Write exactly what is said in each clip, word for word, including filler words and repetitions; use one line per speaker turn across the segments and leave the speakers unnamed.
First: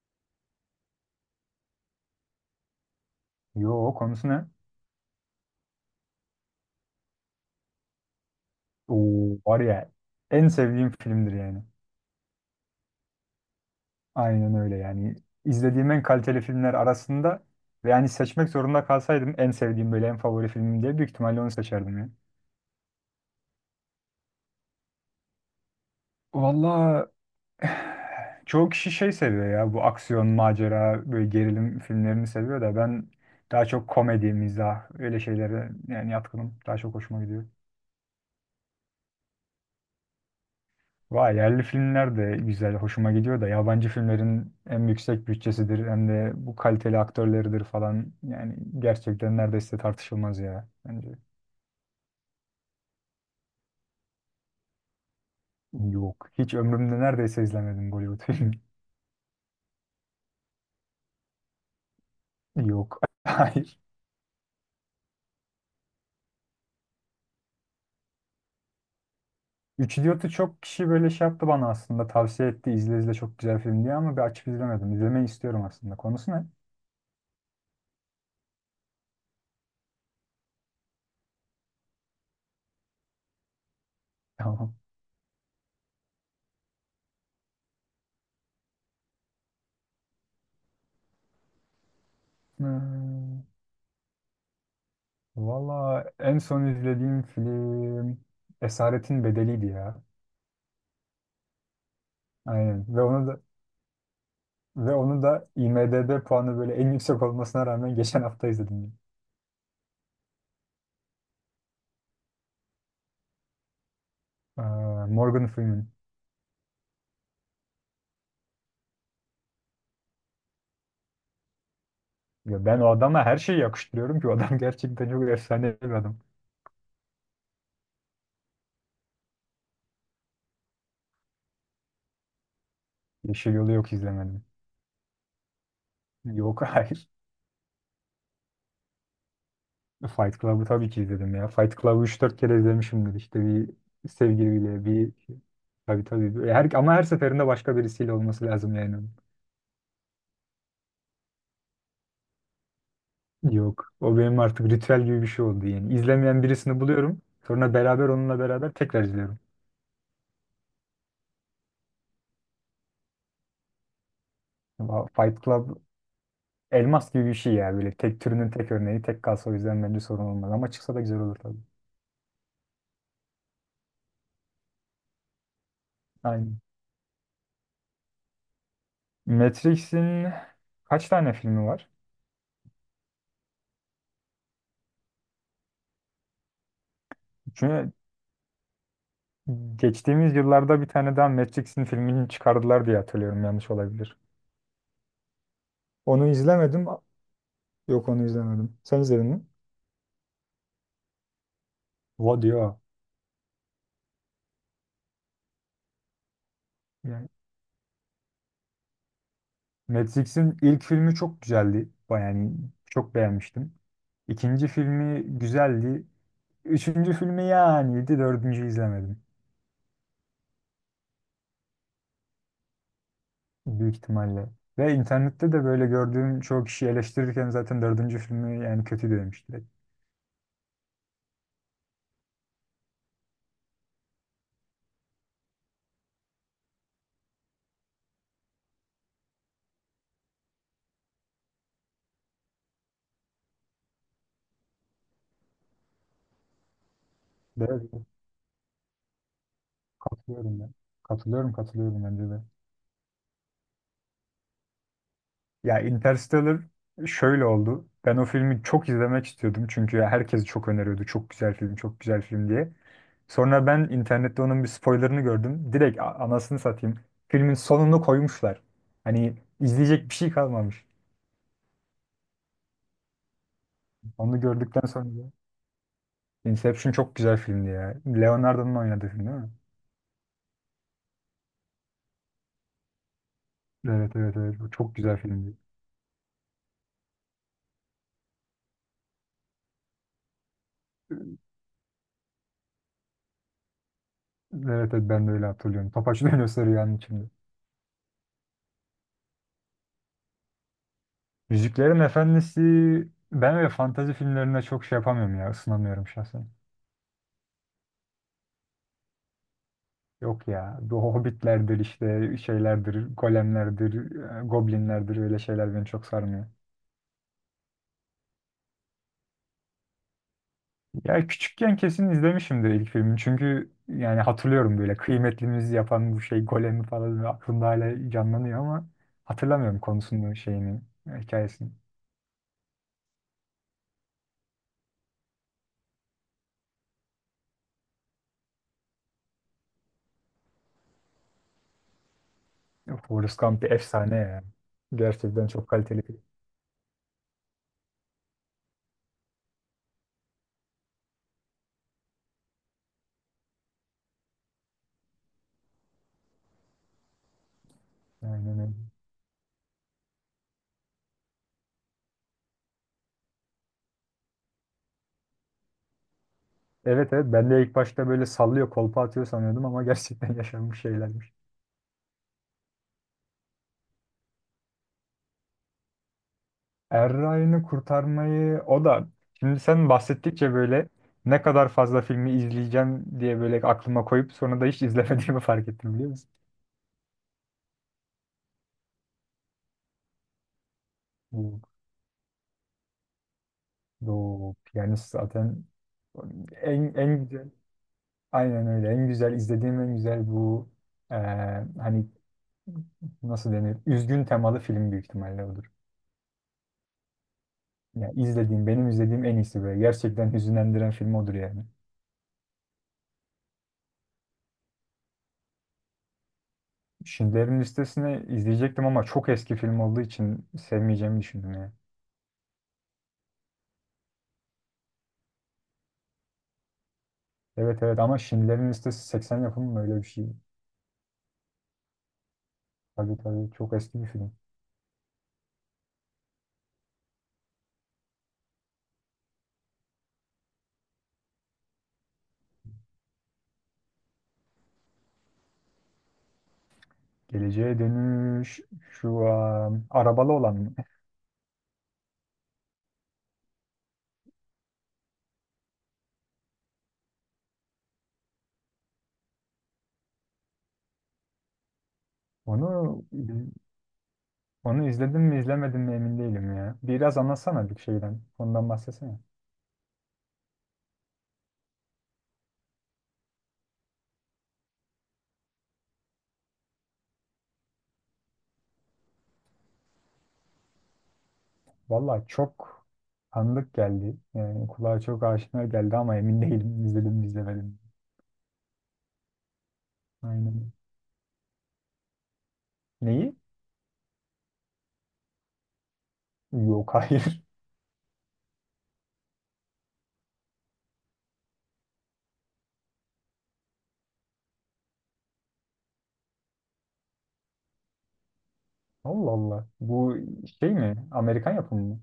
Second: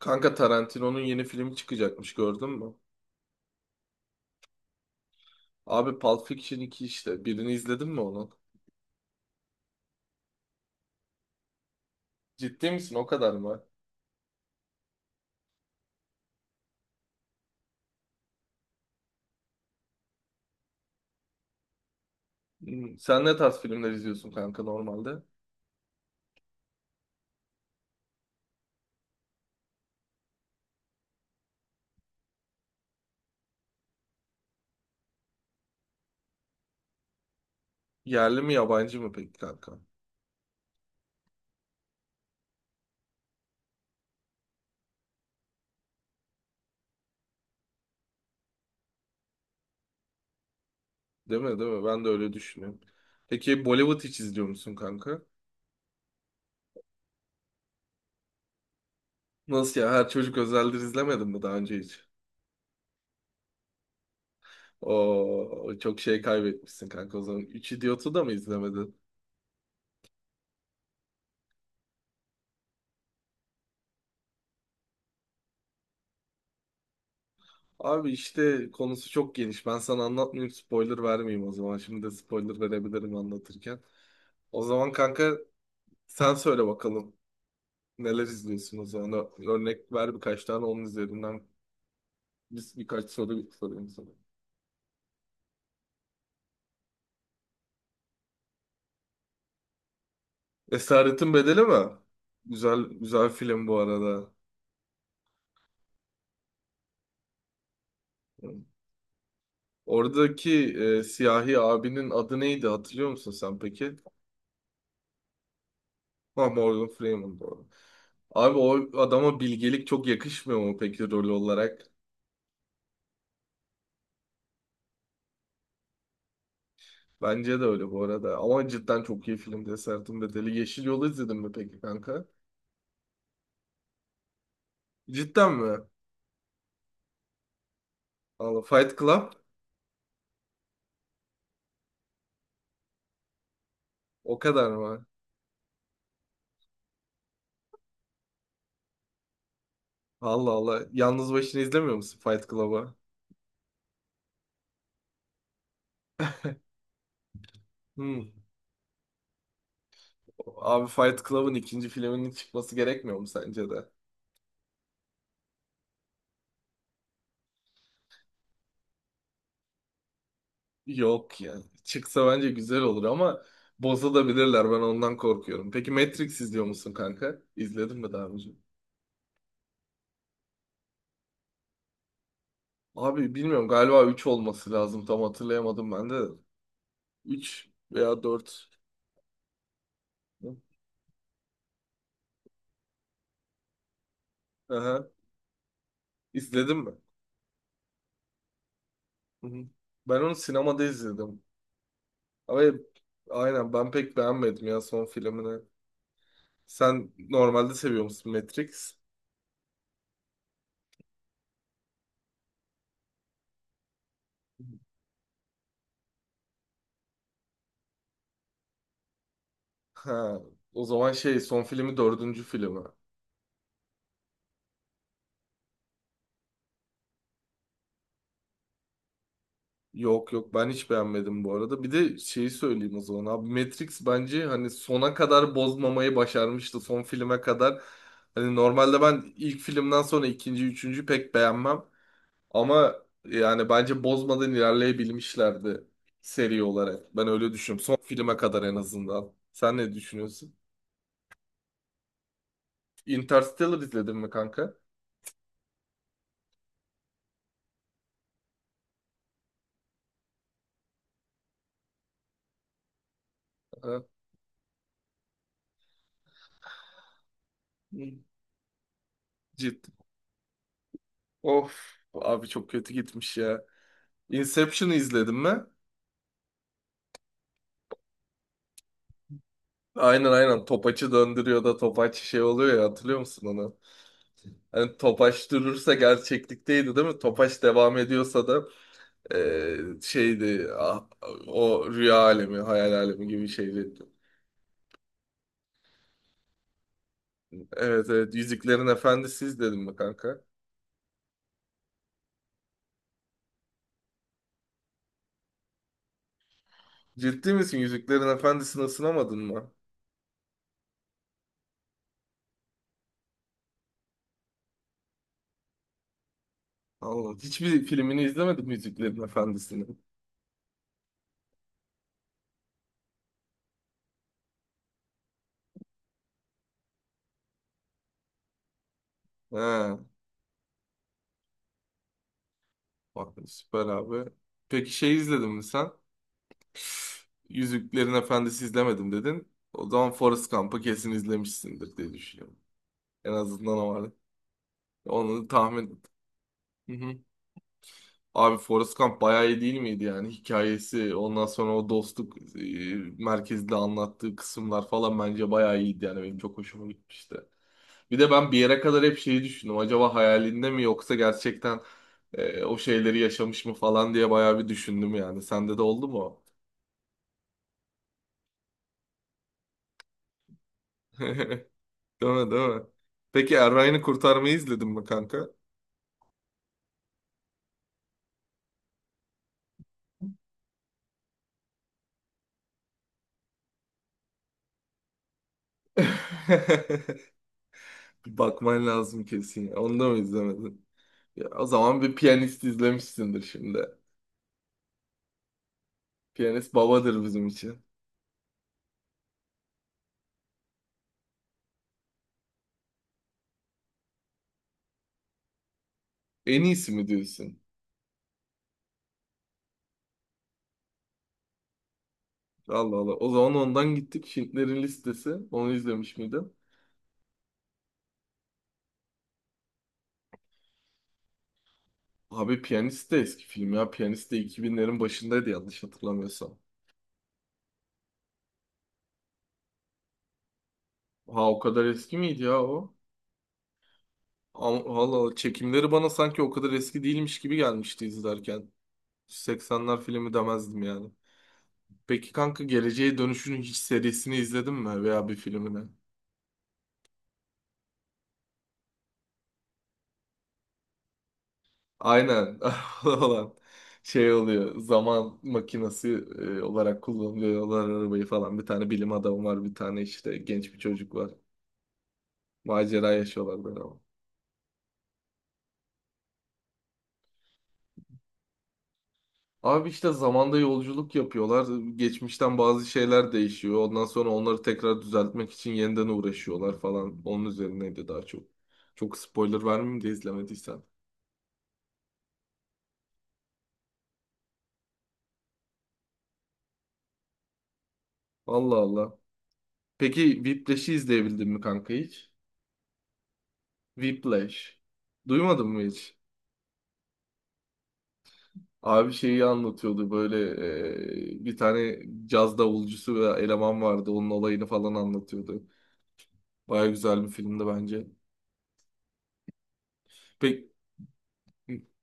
Kanka Tarantino'nun yeni filmi çıkacakmış gördün mü?
Yo konusu ne?
Abi Pulp Fiction iki işte. Birini izledin mi onun?
Oo, var ya en sevdiğim filmdir yani.
Ciddi misin? O kadar mı?
Aynen öyle yani. İzlediğim en kaliteli filmler arasında ve yani seçmek zorunda kalsaydım en sevdiğim böyle en favori filmim diye büyük ihtimalle onu seçerdim ya.
Hmm, sen ne tarz filmler izliyorsun kanka normalde?
Valla çoğu kişi şey seviyor ya bu aksiyon, macera, böyle gerilim filmlerini seviyor da ben daha çok komedi, mizah öyle şeylere yani yatkınım. Daha çok hoşuma gidiyor.
Yerli mi yabancı mı peki kanka?
Vay yerli filmler de güzel, hoşuma gidiyor da yabancı filmlerin hem yüksek bütçesidir hem de bu kaliteli aktörleridir falan. Yani gerçekten neredeyse tartışılmaz ya bence.
Değil mi, değil mi? Ben de öyle düşünüyorum. Peki Bollywood hiç izliyor musun kanka?
Yok, hiç ömrümde neredeyse izlemedim Bollywood filmi.
Nasıl ya? Her çocuk özeldir, izlemedin mi daha önce hiç?
Yok. Hayır.
O çok şey kaybetmişsin kanka o zaman. Üç Idiot'u da mı izlemedin?
Üç Idiot'u çok kişi böyle şey yaptı bana aslında, tavsiye etti izle izle çok güzel film diye, ama bir açıp izlemedim. İzlemeyi istiyorum aslında. Konusu ne?
Abi işte konusu çok geniş. Ben sana anlatmayayım, spoiler vermeyeyim o zaman. Şimdi de spoiler verebilirim anlatırken. O
Tamam.
zaman kanka sen söyle bakalım. Neler izliyorsun o zaman? Ö- Örnek ver birkaç tane onun üzerinden. Biz birkaç
Hmm,
soru sorayım sana.
valla en son izlediğim film Esaretin Bedeli'ydi ya.
Esaretin Bedeli mi? Güzel,
Aynen. Ve onu
güzel
da
film bu arada.
Ve onu da I M D B puanı böyle en yüksek olmasına rağmen geçen hafta izledim.
Oradaki e, siyahi abinin adı neydi hatırlıyor musun sen peki?
Ee, Morgan Freeman.
Ha, Morgan Freeman doğru. Abi o adama bilgelik çok yakışmıyor mu peki rol olarak?
Ya ben o adama her şeyi yakıştırıyorum ki o adam gerçekten çok efsane bir adam.
Bence de öyle bu arada. Ama cidden çok iyi film Desertin Bedeli. Yeşil Yol'u izledin mi peki kanka?
Yeşil Yol'u yok izlemedim.
Cidden mi?
Yok. Hayır.
Allah Fight Club
Fight Club'ı tabii ki izledim ya. Fight Club'ı üç dört kere izlemişimdir. İşte bir
o kadar
sevgiliyle
mı?
bir... Tabii tabii. Her, ama her seferinde başka birisiyle olması lazım yani.
Allah Allah. Yalnız başına izlemiyor musun Fight Club'ı?
Yok. O benim artık ritüel gibi bir şey oldu yani. İzlemeyen birisini buluyorum. Sonra beraber
Hmm.
onunla beraber tekrar izliyorum.
Abi Fight Club'ın ikinci filminin çıkması gerekmiyor mu sence de?
Ama Fight Club elmas gibi bir şey ya, böyle tek türünün tek örneği, tek kalsa o yüzden bence sorun olmaz ama çıksa da güzel olur
Yok ya.
tabii.
Çıksa bence güzel olur ama bozulabilirler. Ben ondan korkuyorum. Peki Matrix
Aynen.
izliyor musun kanka? İzledin mi daha önce?
Matrix'in kaç tane filmi var?
Abi bilmiyorum, galiba üç olması lazım. Tam hatırlayamadım ben de. Üç
Çünkü
veya dört.
geçtiğimiz yıllarda bir tane daha Matrix'in filmini çıkardılar diye hatırlıyorum, yanlış olabilir.
Aha.
Onu
İzledin
izlemedim.
mi?
Yok, onu izlemedim. Sen izledin
Hı
mi?
hı. Ben onu sinemada izledim.
What
Ama
ya.
aynen ben pek beğenmedim ya son filmini. Sen
Yani
normalde seviyor musun Matrix?
Matrix'in ilk filmi çok güzeldi. Baya- Yani çok beğenmiştim. İkinci filmi güzeldi. Üçüncü filmi yani iyiydi. Dördüncü izlemedim.
Ha, o zaman şey son filmi dördüncü filmi.
Büyük ihtimalle. Ve internette de böyle gördüğüm çoğu kişi eleştirirken zaten dördüncü filmi yani kötü demiş direkt.
Yok yok ben hiç beğenmedim bu arada. Bir de şeyi söyleyeyim o zaman abi, Matrix bence hani sona kadar bozmamayı başarmıştı son filme kadar. Hani normalde ben ilk filmden sonra ikinci, üçüncü pek beğenmem. Ama yani bence bozmadan ilerleyebilmişlerdi seri olarak. Ben öyle
De,
düşünüyorum. Son filme kadar en azından. Sen ne düşünüyorsun?
Katılıyorum ben. Katılıyorum katılıyorum bence de.
Interstellar izledin mi kanka?
Ya Interstellar şöyle oldu. Ben o filmi çok izlemek istiyordum, çünkü herkes çok öneriyordu. Çok güzel film, çok güzel film diye. Sonra ben
Ha?
internette onun bir spoilerını gördüm direkt, a- anasını satayım. Filmin sonunu koymuşlar. Hani
Ciddi.
izleyecek bir şey kalmamış.
Of, abi çok kötü gitmiş ya.
Onu gördükten
Inception'ı
sonra
izledin mi?
Inception çok güzel filmdi ya. Leonardo'nun oynadığı film değil mi?
Aynen, aynen topaçı döndürüyor da topaç şey oluyor ya, hatırlıyor musun onu?
Evet evet evet. Bu çok
Hani
güzel
topaç
filmdi.
durursa gerçeklikteydi değil mi? Topaç devam ediyorsa da eee, şeydi ah, o rüya alemi, hayal alemi gibi şeydi.
Evet evet ben de öyle hatırlıyorum. Topaç dönüyor sarı yanın içinde.
Evet evet, Yüzüklerin Efendisi izledim mi kanka?
Yüzüklerin Efendisi, ben öyle fantazi filmlerine çok şey yapamıyorum ya, ısınamıyorum şahsen.
Ciddi misin, Yüzüklerin Efendisi'ni ısınamadın mı?
Yok ya, bu hobbitlerdir işte şeylerdir golemlerdir e, goblinlerdir, öyle şeyler beni çok sarmıyor.
Allah, hiçbir filmini izlemedim Yüzüklerin Efendisi'nin.
Ya küçükken kesin izlemişimdir ilk filmi, çünkü yani hatırlıyorum böyle kıymetlimizi yapan bu şey golemi falan aklımda hala canlanıyor ama hatırlamıyorum
He,
konusunu, şeyini, hikayesini.
bak süper abi. Peki şey izledin mi sen? Yüzüklerin Efendisi izlemedim dedin. O zaman Forrest Gump'ı kesin izlemişsindir diye düşünüyorum.
Ya
En
Forrest Gump bir
azından o var.
efsane ya. Gerçekten
Onu
çok
tahmin
kaliteli film.
et. Abi Forrest Gump bayağı iyi değil miydi yani, hikayesi ondan sonra o dostluk e, merkezde anlattığı kısımlar falan bence bayağı iyiydi yani benim çok hoşuma gitmişti. Bir de ben bir
Aynen öyle.
yere kadar hep şeyi düşündüm, acaba hayalinde mi yoksa gerçekten e, o şeyleri yaşamış mı falan diye bayağı bir düşündüm yani, sende de oldu mu? O?
Evet evet ben de ilk başta böyle sallıyor kolpa atıyor sanıyordum ama gerçekten yaşanmış şeylermiş.
Değil mi, değil mi? Peki Erray'ını kurtarmayı izledin mi kanka?
Er Ryan'ı kurtarmayı, o da şimdi sen bahsettikçe böyle ne kadar fazla filmi izleyeceğim diye böyle aklıma koyup sonra da hiç izlemediğimi fark ettim, biliyor musun?
Bir bakman lazım kesin ya, onu da mı izlemedin? Ya,
Bu,
o zaman bir piyanist izlemişsindir şimdi.
bu piyanist zaten
Piyanist
en,
babadır
en
bizim
güzel,
için.
aynen öyle, en güzel izlediğim en güzel bu eee, hani nasıl denir? Üzgün temalı film, büyük ihtimalle odur.
En iyisi mi diyorsun?
Ya izlediğim, benim izlediğim en iyisi böyle. Gerçekten hüzünlendiren film odur yani.
Allah Allah. O zaman ondan gittik. Şintlerin listesi. Onu izlemiş miydin?
Schindler'in Listesi'ni izleyecektim ama çok eski film olduğu için sevmeyeceğimi düşündüm yani.
Abi Piyanist de eski film ya. Piyanist de iki binlerin başındaydı yanlış hatırlamıyorsam.
Evet evet ama Schindler'in Listesi seksen yapımı mı, öyle bir şey?
Ha, o kadar eski miydi ya o?
Tabii tabii çok eski bir film.
Ama- Allah Allah. Çekimleri bana sanki o kadar eski değilmiş gibi gelmişti izlerken. seksenler filmi demezdim yani. Peki kanka Geleceğe Dönüş'ün hiç serisini izledin mi veya bir filmini?
Geleceğe Dönüş şu an arabalı olan mı?
Aynen olan şey oluyor. Zaman makinesi e, olarak kullanıyorlar arabayı falan. Bir tane bilim adamı var, bir tane işte genç bir çocuk var.
Onu
Macera yaşıyorlar böyle ama.
onu izledim mi izlemedim mi emin değilim ya. Biraz anlatsana bir şeyden. Ondan bahsetsene.
Abi işte zamanda yolculuk yapıyorlar. Geçmişten bazı şeyler değişiyor. Ondan sonra onları tekrar düzeltmek için yeniden uğraşıyorlar falan. Onun üzerineydi daha çok. Çok spoiler vermeyeyim de izlemediysen.
Valla çok tanıdık geldi. Yani kulağa çok aşina geldi ama emin değilim izledim mi izlemedim.
Allah Allah. Peki
Aynen.
Whiplash'i izleyebildin mi kanka hiç?
Neyi?
Whiplash. Duymadın mı hiç?
Yok, hayır.
Abi şeyi anlatıyordu böyle e, bir tane caz davulcusu ve eleman vardı onun olayını falan anlatıyordu. Baya güzel bir filmdi bence.
Allah Allah. Bu
Pek
şey mi? Amerikan yapımı mı?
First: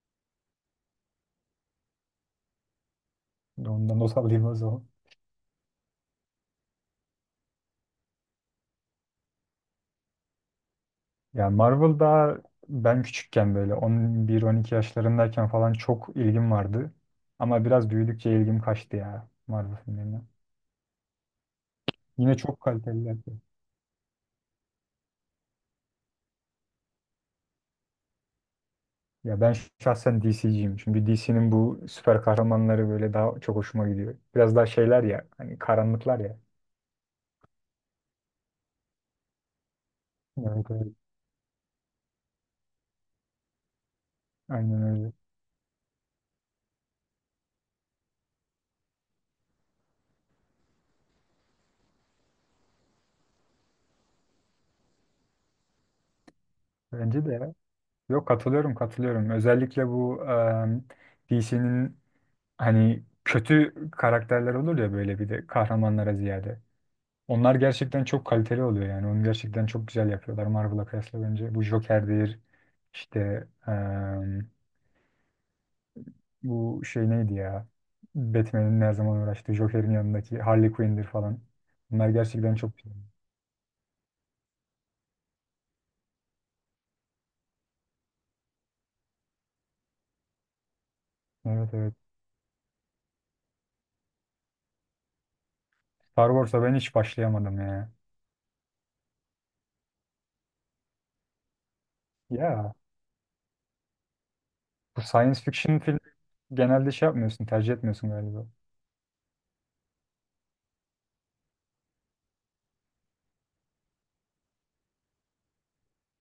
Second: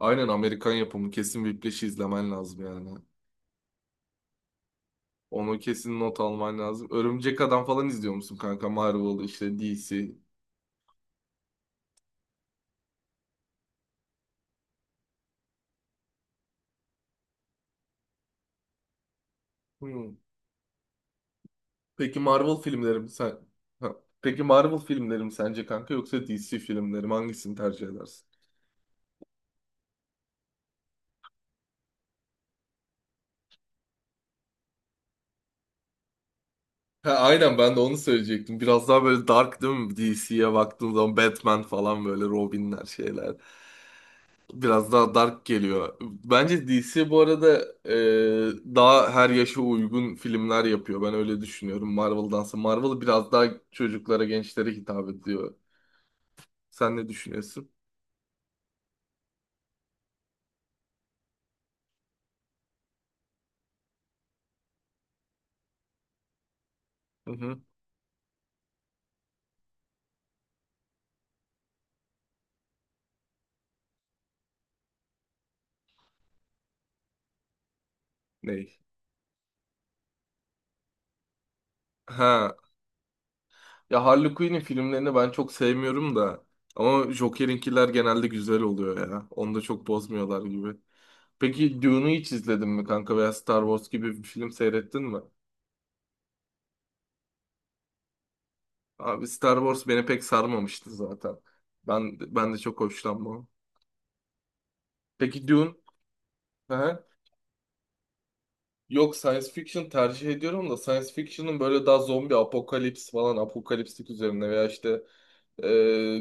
aynen Amerikan yapımı, kesin Whiplash'i izlemen lazım yani.
Ondan not alayım o zaman.
Onu kesin not alman lazım. Örümcek Adam falan izliyor musun kanka? Marvel işte D C.
Ya Marvel, daha ben küçükken böyle on bir on iki yaşlarındayken falan çok ilgim vardı. Ama biraz büyüdükçe ilgim kaçtı ya Marvel
Hmm.
filmlerine.
Peki
Yine
Marvel
çok
filmlerim
kaliteliler.
sen ha, Peki Marvel filmlerim sence kanka yoksa D C filmlerim hangisini tercih edersin?
Ya ben şahsen D C'ciyim. Çünkü D C'nin bu süper kahramanları böyle daha çok hoşuma gidiyor. Biraz daha şeyler ya, hani karanlıklar ya.
Ha, aynen ben de onu söyleyecektim. Biraz daha böyle dark değil mi? D C'ye
Evet, evet.
baktığım zaman Batman falan böyle Robin'ler şeyler.
Aynen
Biraz
öyle.
daha dark geliyor. Bence D C bu arada e, daha her yaşa uygun filmler yapıyor. Ben öyle düşünüyorum Marvel'dansa. Marvel biraz daha çocuklara, gençlere hitap ediyor. Sen ne
Bence de ya.
düşünüyorsun?
Yok, katılıyorum katılıyorum. Özellikle bu D C'nin, hani kötü karakterler olur ya böyle bir de, kahramanlara ziyade.
Hı
Onlar
hı.
gerçekten çok kaliteli oluyor yani. Onu gerçekten çok güzel yapıyorlar Marvel'a kıyasla bence. Bu Joker'dir. İşte bu şey neydi ya?
Ney?
Batman'in ne zaman uğraştığı Joker'in yanındaki Harley Quinn'dir falan. Bunlar
Ha.
gerçekten çok güzel.
Ya Harley Quinn'in filmlerini ben çok sevmiyorum da. Ama Joker'inkiler genelde güzel oluyor ya. Onu da çok bozmuyorlar gibi.
Evet
Peki
evet.
Dune'u hiç izledin mi kanka veya Star Wars gibi bir film seyrettin mi?
Star Wars'a ben hiç başlayamadım ya.
Abi Star Wars beni pek sarmamıştı zaten. Ben ben de
Ya
çok hoşlanmam.
bu science
Peki Dune?
fiction film genelde
Hı.
şey yapmıyorsun, tercih etmiyorsun galiba.
Yok, science fiction tercih ediyorum da science fiction'ın böyle daha zombi apokalips falan apokaliptik üzerine veya işte e,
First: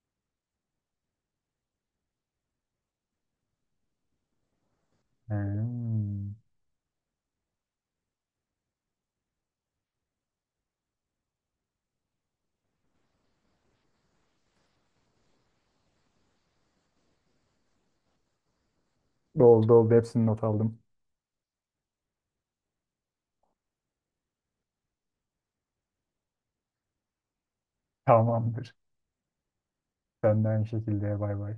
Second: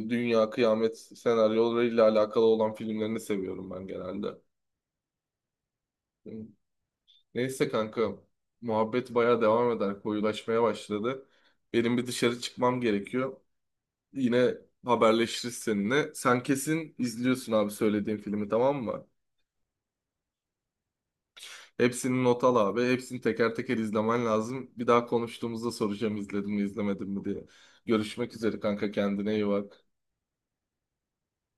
dünya kıyamet senaryolarıyla alakalı olan filmlerini seviyorum ben genelde.
Hmm.
Hı. Neyse kanka muhabbet baya devam eder, koyulaşmaya başladı. Benim bir dışarı çıkmam gerekiyor. Yine haberleşiriz seninle. Sen kesin izliyorsun abi söylediğim filmi, tamam mı?
Oldu oldu hepsini not aldım.
Hepsini not al abi. Hepsini teker teker izlemen lazım. Bir daha konuştuğumuzda soracağım izledim mi izlemedim mi diye. Görüşmek üzere
Tamamdır.
kanka, kendine iyi bak.
Ben de aynı şekilde, bay bay.